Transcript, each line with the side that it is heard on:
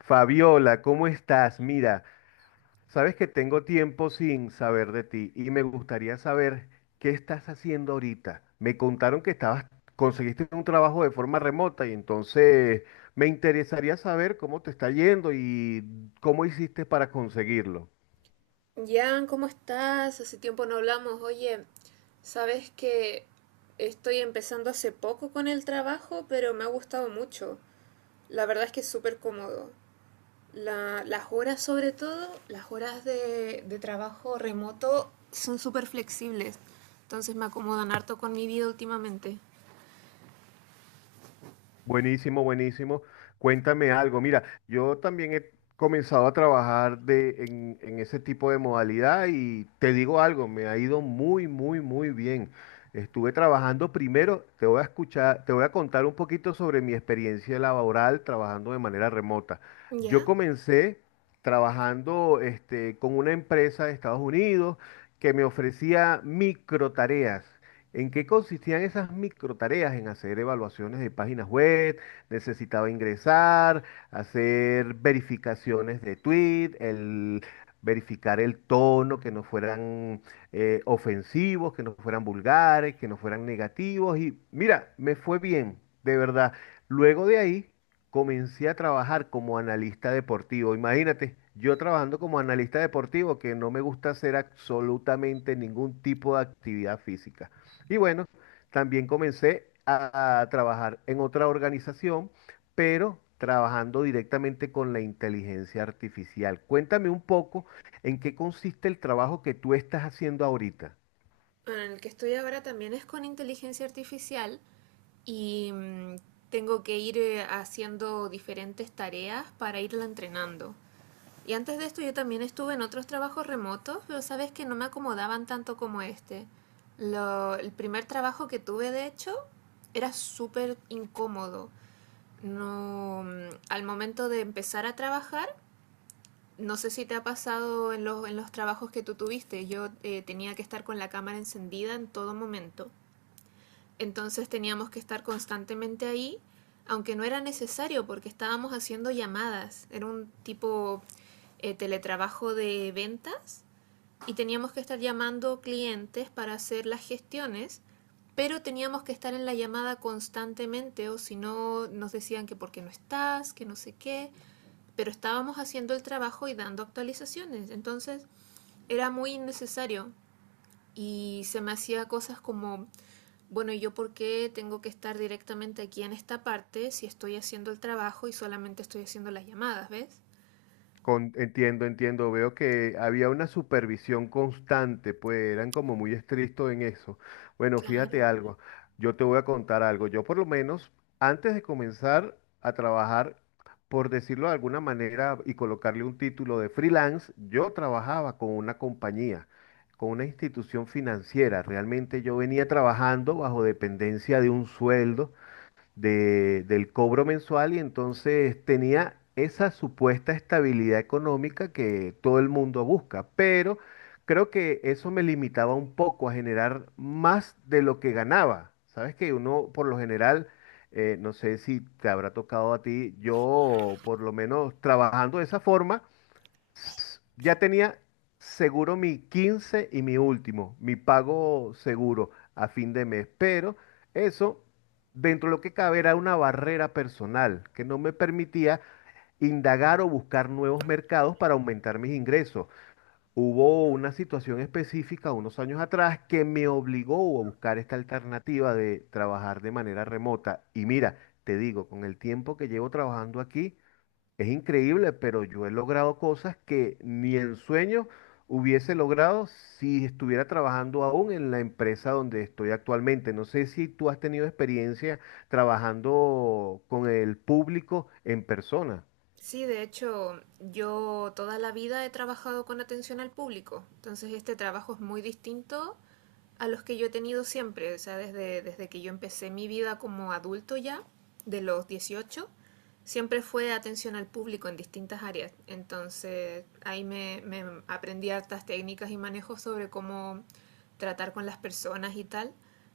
left: Fabiola, ¿cómo estás? Mira, sabes que tengo tiempo sin saber de ti y me gustaría saber qué estás haciendo ahorita. Me contaron que estabas, conseguiste un trabajo de forma remota y entonces me interesaría saber cómo te está yendo y cómo hiciste para conseguirlo.
right: Jan, ¿cómo estás? Hace tiempo no hablamos. Oye, sabes que estoy empezando hace poco con el trabajo, pero me ha gustado mucho. La verdad es que es súper cómodo. Las horas, sobre todo, las horas de trabajo remoto son súper flexibles. Entonces me acomodan harto con mi vida últimamente.
left: Buenísimo, buenísimo. Cuéntame algo. Mira, yo también he comenzado a trabajar en ese tipo de modalidad y te digo algo, me ha ido muy, muy, muy bien. Estuve trabajando primero, te voy a escuchar, te voy a contar un poquito sobre mi experiencia laboral trabajando de manera remota. Yo
right: ¿Ya?
left: comencé trabajando con una empresa de Estados Unidos que me ofrecía microtareas. ¿En qué consistían esas microtareas? En hacer evaluaciones de páginas web, necesitaba ingresar, hacer verificaciones de tweet, el verificar el tono, que no fueran ofensivos, que no fueran vulgares, que no fueran negativos. Y mira, me fue bien, de verdad. Luego de ahí comencé a trabajar como analista deportivo. Imagínate, yo trabajando como analista deportivo, que no me gusta hacer absolutamente ningún tipo de actividad física. Y bueno, también comencé a trabajar en otra organización, pero trabajando directamente con la inteligencia artificial. Cuéntame un poco en qué consiste el trabajo que tú estás haciendo ahorita.
right: Bueno, en el que estoy ahora también es con inteligencia artificial y tengo que ir haciendo diferentes tareas para irla entrenando. Y antes de esto yo también estuve en otros trabajos remotos, pero sabes que no me acomodaban tanto como este. El primer trabajo que tuve, de hecho, era súper incómodo. No, al momento de empezar a trabajar, no sé si te ha pasado en en los trabajos que tú tuviste. Yo tenía que estar con la cámara encendida en todo momento. Entonces teníamos que estar constantemente ahí, aunque no era necesario porque estábamos haciendo llamadas. Era un tipo teletrabajo de ventas y teníamos que estar llamando clientes para hacer las gestiones, pero teníamos que estar en la llamada constantemente o si no nos decían que por qué no estás, que no sé qué, pero estábamos haciendo el trabajo y dando actualizaciones. Entonces era muy innecesario y se me hacía cosas como, bueno, ¿yo por qué tengo que estar directamente aquí en esta parte si estoy haciendo el trabajo y solamente estoy haciendo las llamadas? ¿Ves?
left: Entiendo, entiendo. Veo que había una supervisión constante, pues eran como muy estrictos en eso. Bueno, fíjate algo. Yo te voy a contar algo. Yo por lo menos, antes de comenzar a trabajar, por decirlo de alguna manera y colocarle un título de freelance, yo trabajaba con una compañía, con una institución financiera. Realmente yo venía trabajando bajo dependencia de un sueldo del cobro mensual y entonces tenía esa supuesta estabilidad económica que todo el mundo busca, pero creo que eso me limitaba un poco a generar más de lo que ganaba. Sabes que uno por lo general, no sé si te habrá tocado a ti, yo por lo menos trabajando de esa forma, ya tenía seguro mi 15 y mi último, mi pago seguro a fin de mes, pero eso dentro de lo que cabe era una barrera personal que no me permitía indagar o buscar nuevos mercados para aumentar mis ingresos. Hubo una situación específica unos años atrás que me obligó a buscar esta alternativa de trabajar de manera remota. Y mira, te digo, con el tiempo que llevo trabajando aquí, es increíble, pero yo he logrado cosas que ni en sueños hubiese logrado si estuviera trabajando aún en la empresa donde estoy actualmente. No sé si tú has tenido experiencia trabajando con el público en persona.
right: Sí, de hecho, yo toda la vida he trabajado con atención al público, entonces este trabajo es muy distinto a los que yo he tenido siempre. O sea, desde que yo empecé mi vida como adulto ya, de los 18, siempre fue atención al público en distintas áreas. Entonces ahí me aprendí hartas técnicas y manejos sobre cómo tratar con las personas y tal,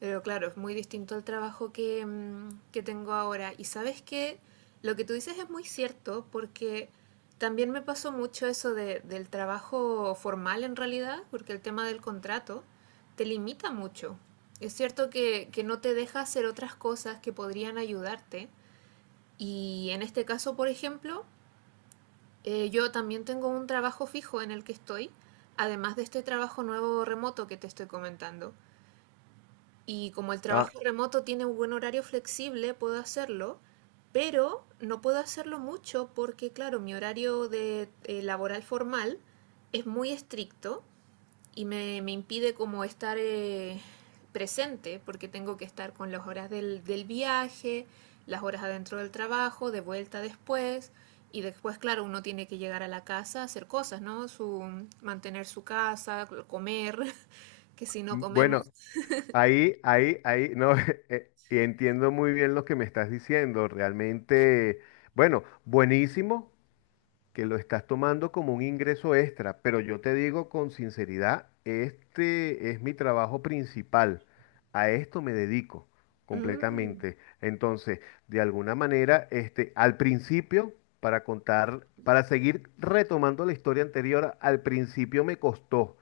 right: pero claro, es muy distinto al trabajo que, que tengo ahora. Y sabes qué, lo que tú dices es muy cierto, porque también me pasó mucho eso del trabajo formal en realidad, porque el tema del contrato te limita mucho. Es cierto que no te deja hacer otras cosas que podrían ayudarte. Y en este caso, por ejemplo, yo también tengo un trabajo fijo en el que estoy, además de este trabajo nuevo remoto que te estoy comentando. Y como el
left: Ah,
right: trabajo remoto tiene un buen horario flexible, puedo hacerlo, pero no puedo hacerlo mucho porque, claro, mi horario de, laboral formal es muy estricto y me impide como estar presente, porque tengo que estar con las horas del viaje, las horas adentro del trabajo, de vuelta después. Y después, claro, uno tiene que llegar a la casa a hacer cosas, ¿no? Su, mantener su casa, comer, que si no
left: bueno,
right: comemos...
left: ahí, ahí, ahí, no, y entiendo muy bien lo que me estás diciendo. Realmente, bueno, buenísimo. Que lo estás tomando como un ingreso extra, pero yo te digo con sinceridad, este es mi trabajo principal, a esto me dedico
right: Mm,
left: completamente. Entonces, de alguna manera, al principio, para contar, para seguir retomando la historia anterior, al principio me costó,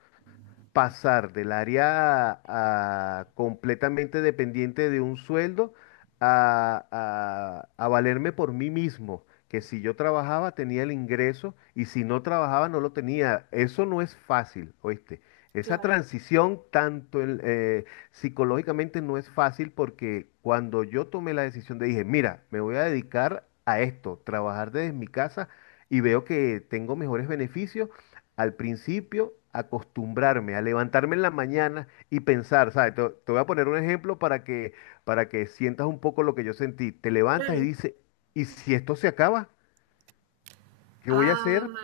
left: pasar del área a, completamente dependiente de un sueldo a valerme por mí mismo, que si yo trabajaba tenía el ingreso y si no trabajaba no lo tenía. Eso no es fácil, ¿oíste? Esa
right: claro.
left: transición tanto psicológicamente no es fácil porque cuando yo tomé la decisión de dije, mira, me voy a dedicar a esto, trabajar desde mi casa y veo que tengo mejores beneficios, al principio acostumbrarme a levantarme en la mañana y pensar, ¿sabes? Te voy a poner un ejemplo para que sientas un poco lo que yo sentí. Te levantas y dices, ¿y si esto se acaba? ¿Qué voy a
right: Ah,
left: hacer?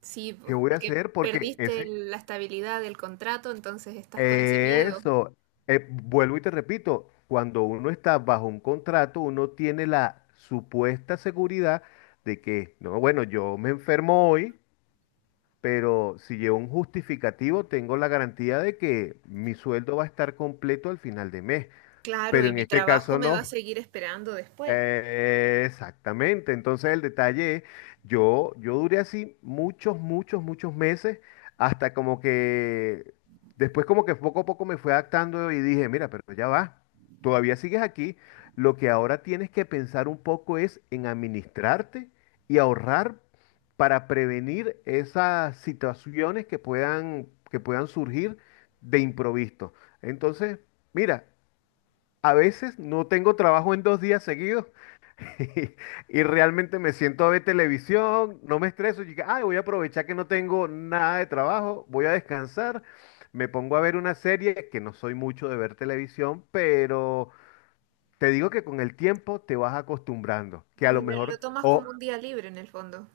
right: sí,
left: ¿Qué
right: po,
left: voy a
right: porque
left: hacer? Porque
right: perdiste
left: ese,
right: la estabilidad del contrato, entonces estás con ese miedo.
left: eso, vuelvo y te repito, cuando uno está bajo un contrato, uno tiene la supuesta seguridad de que, no, bueno, yo me enfermo hoy. Pero si llevo un justificativo, tengo la garantía de que mi sueldo va a estar completo al final de mes.
right: Claro,
left: Pero
right: y
left: en
right: mi
left: este
right: trabajo
left: caso
right: me va a
left: no.
right: seguir esperando después.
left: Exactamente. Entonces el detalle yo duré así muchos, muchos, muchos meses, hasta como que después como que poco a poco me fue adaptando y dije, mira, pero ya va, todavía sigues aquí. Lo que ahora tienes que pensar un poco es en administrarte y ahorrar para prevenir esas situaciones que puedan surgir de improviso. Entonces, mira, a veces no tengo trabajo en dos días seguidos. Y realmente me siento a ver televisión, no me estreso, y digo, ay, voy a aprovechar que no tengo nada de trabajo, voy a descansar, me pongo a ver una serie, que no soy mucho de ver televisión, pero te digo que con el tiempo te vas acostumbrando, que a lo
right: Lo
left: mejor,
right: tomas como
left: o
right: un día libre en el fondo.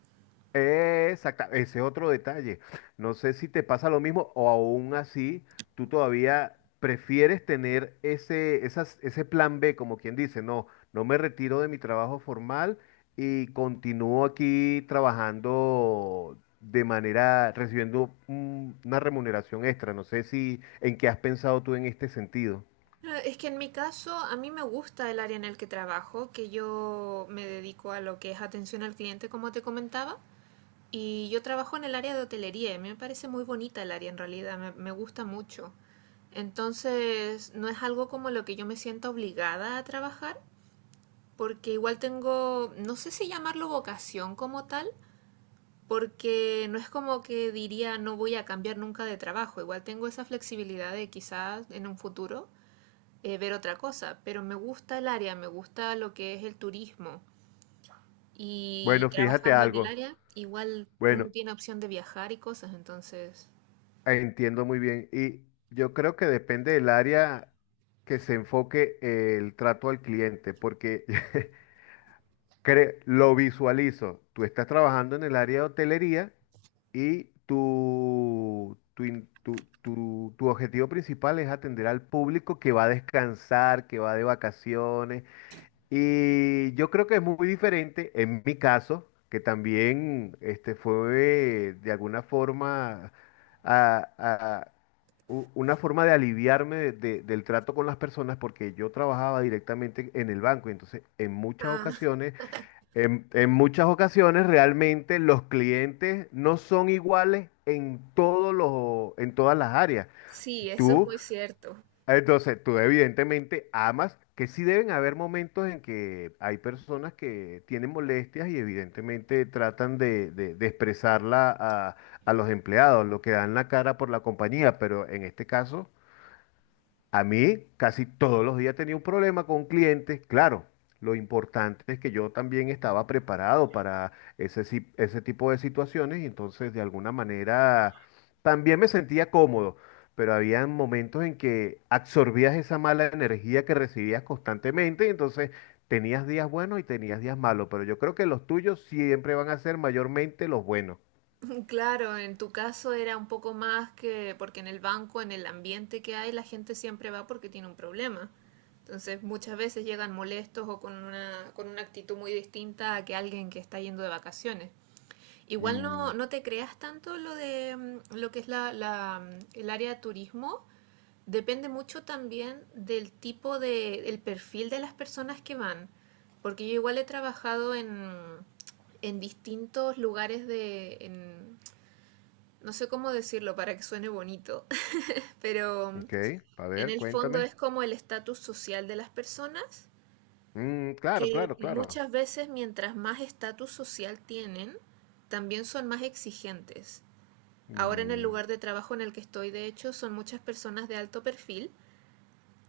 left: exacto, ese otro detalle. No sé si te pasa lo mismo o aún así tú todavía prefieres tener ese plan B, como quien dice, no, no me retiro de mi trabajo formal y continúo aquí trabajando de manera, recibiendo una remuneración extra. No sé si en qué has pensado tú en este sentido.
right: Ah, es que en mi caso, a mí me gusta el área en el que trabajo, que yo me dedico a lo que es atención al cliente, como te comentaba, y yo trabajo en el área de hotelería, y me parece muy bonita el área en realidad, me gusta mucho. Entonces, no es algo como lo que yo me siento obligada a trabajar, porque igual tengo, no sé si llamarlo vocación como tal, porque no es como que diría no voy a cambiar nunca de trabajo. Igual tengo esa flexibilidad de quizás en un futuro ver otra cosa, pero me gusta el área, me gusta lo que es el turismo y
left: Bueno, fíjate
right: trabajando en el
left: algo.
right: área igual uno
left: Bueno,
right: tiene opción de viajar y cosas, entonces...
left: entiendo muy bien. Y yo creo que depende del área que se enfoque el trato al cliente, porque lo visualizo. Tú estás trabajando en el área de hotelería y tu, in- tu, tu, tu objetivo principal es atender al público que va a descansar, que va de vacaciones, y yo creo que es muy diferente en mi caso, que también fue de alguna forma a- a- una forma de aliviarme del trato con las personas, porque yo trabajaba directamente en el banco. Y entonces,
right: Ah,
left: en muchas ocasiones realmente los clientes no son iguales en todos los, en todas las áreas.
right: sí, eso es
left: Tú
right: muy cierto.
left: entonces, tú evidentemente amas, que sí deben haber momentos en que hay personas que tienen molestias y evidentemente tratan de expresarla a los empleados, lo que dan la cara por la compañía, pero en este caso a mí casi todos los días tenía un problema con clientes. Claro, lo importante es que yo también estaba preparado para ese, si- ese tipo de situaciones y entonces de alguna manera también me sentía cómodo, pero había momentos en que absorbías esa mala energía que recibías constantemente y entonces tenías días buenos y tenías días malos, pero yo creo que los tuyos siempre van a ser mayormente los buenos.
right: Claro, en tu caso era un poco más, que porque en el banco, en el ambiente que hay, la gente siempre va porque tiene un problema. Entonces, muchas veces llegan molestos o con una actitud muy distinta a que alguien que está yendo de vacaciones. Igual
left: Mm,
right: no, no te creas tanto lo de lo que es el área de turismo. Depende mucho también del tipo de, el perfil de las personas que van. Porque yo igual he trabajado en distintos lugares de, en, no sé cómo decirlo para que suene bonito, pero
left: ok, a
right: en
left: ver,
right: el fondo es
left: cuéntame.
right: como el estatus social de las personas,
left: Mm, claro,
right: que
left: claro, claro.
right: muchas veces mientras más estatus social tienen, también son más exigentes. Ahora en el
left: Mm,
right: lugar de trabajo en el que estoy, de hecho, son muchas personas de alto perfil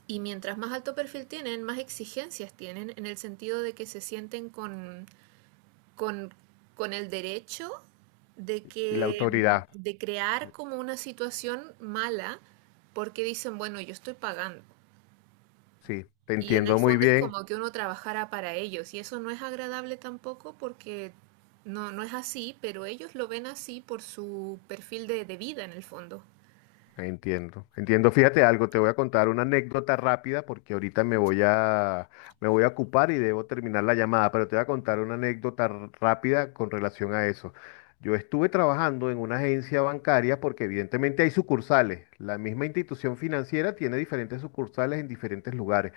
right: y mientras más alto perfil tienen, más exigencias tienen en el sentido de que se sienten con, con el derecho de
left: y la
right: que
left: autoridad,
right: de crear como una situación mala porque dicen, bueno, yo estoy pagando.
left: sí, te
right: Y en
left: entiendo
right: el
left: muy
right: fondo es
left: bien,
right: como que uno trabajara para ellos y eso no es agradable tampoco, porque no, no es así, pero ellos lo ven así por su perfil de vida en el fondo.
left: entiendo, entiendo. Fíjate algo, te voy a contar una anécdota rápida porque ahorita me voy a ocupar y debo terminar la llamada, pero te voy a contar una anécdota rápida con relación a eso. Yo estuve trabajando en una agencia bancaria porque evidentemente hay sucursales. La misma institución financiera tiene diferentes sucursales en diferentes lugares.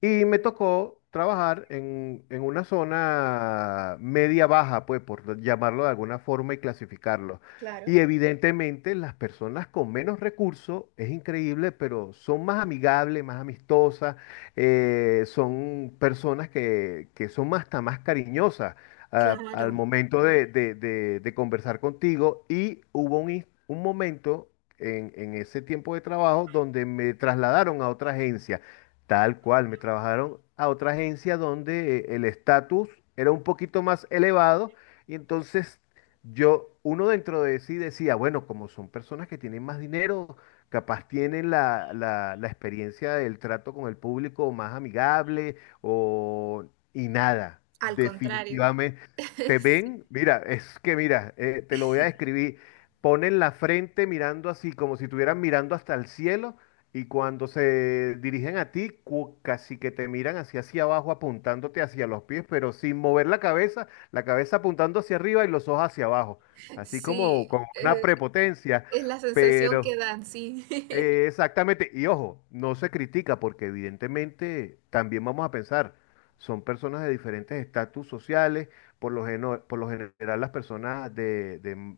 left: Y me tocó trabajar en una zona media baja, pues por llamarlo de alguna forma y clasificarlo.
right: Claro.
left: Y evidentemente las personas con menos recursos, es increíble, pero son más amigables, más amistosas, son personas que son más- hasta más cariñosas
right: Claro,
left: al momento de conversar contigo. Y hubo un momento en ese tiempo de trabajo donde me trasladaron a otra agencia, tal cual, me trabajaron a otra agencia donde el estatus era un poquito más elevado. Y entonces yo, uno dentro de sí decía, bueno, como son personas que tienen más dinero, capaz tienen la, la experiencia del trato con el público más amigable o... y nada,
right: al contrario.
left: definitivamente. Te
right: Sí,
left: ven, mira, es que mira, te lo voy a describir, ponen la frente mirando así, como si estuvieran mirando hasta el cielo y cuando se dirigen a ti, casi que te miran hacia hacia abajo apuntándote hacia los pies, pero sin mover la cabeza apuntando hacia arriba y los ojos hacia abajo, así
right: sí,
left: como con una prepotencia,
right: es la sensación que
left: pero,
right: dan, sí.
left: exactamente, y ojo, no se critica porque evidentemente también vamos a pensar, son personas de diferentes estatus sociales, por lo, por lo general las personas de,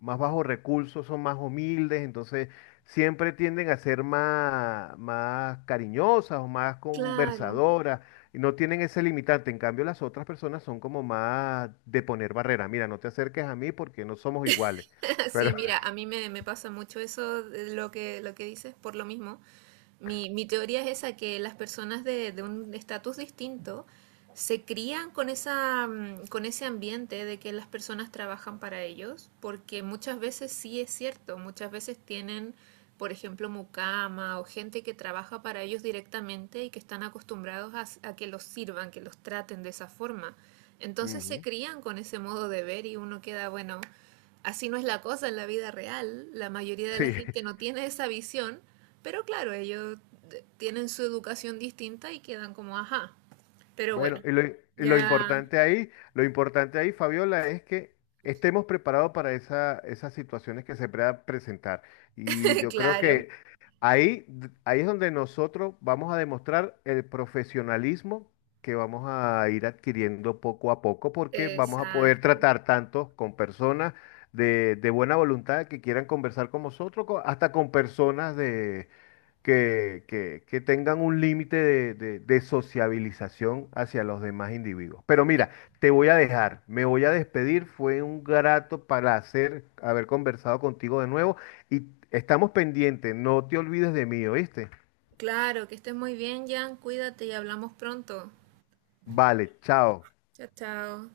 left: más bajos recursos son más humildes, entonces siempre tienden a ser más, más cariñosas o más
right: Claro.
left: conversadoras, y no tienen ese limitante, en cambio las otras personas son como más de poner barrera, mira, no te acerques a mí porque no somos iguales, pero
right: Sí, mira, a mí me pasa mucho eso, de lo que dices, por lo mismo. Mi teoría es esa, que las personas de un estatus distinto se crían con esa, con ese ambiente de que las personas trabajan para ellos, porque muchas veces sí es cierto, muchas veces tienen, por ejemplo, mucama o gente que trabaja para ellos directamente y que están acostumbrados a, s- a que los sirvan, que los traten de esa forma. Entonces se
left: ujú,
right: crían con ese modo de ver y uno queda, bueno, así no es la cosa en la vida real. La mayoría de
left: sí.
right: la gente no tiene esa visión, pero claro, ellos de- tienen su educación distinta y quedan como, ajá. Pero
left: Bueno,
right: bueno,
left: y
right: ya,
left: lo importante ahí, Fabiola, es que estemos preparados para esas situaciones que se puedan presentar. Y yo creo
right: claro,
left: que ahí, ahí es donde nosotros vamos a demostrar el profesionalismo que vamos a ir adquiriendo poco a poco, porque vamos a poder
right: exacto.
left: tratar tanto con personas de buena voluntad que quieran conversar con nosotros, hasta con personas que tengan un límite de, de sociabilización hacia los demás individuos. Pero mira, te voy a dejar, me voy a despedir, fue un grato placer haber conversado contigo de nuevo y estamos pendientes, no te olvides de mí, ¿oíste?
right: Claro, que estés muy bien, Jan. Cuídate y hablamos pronto.
left: Vale, chao.
right: Chao, chao.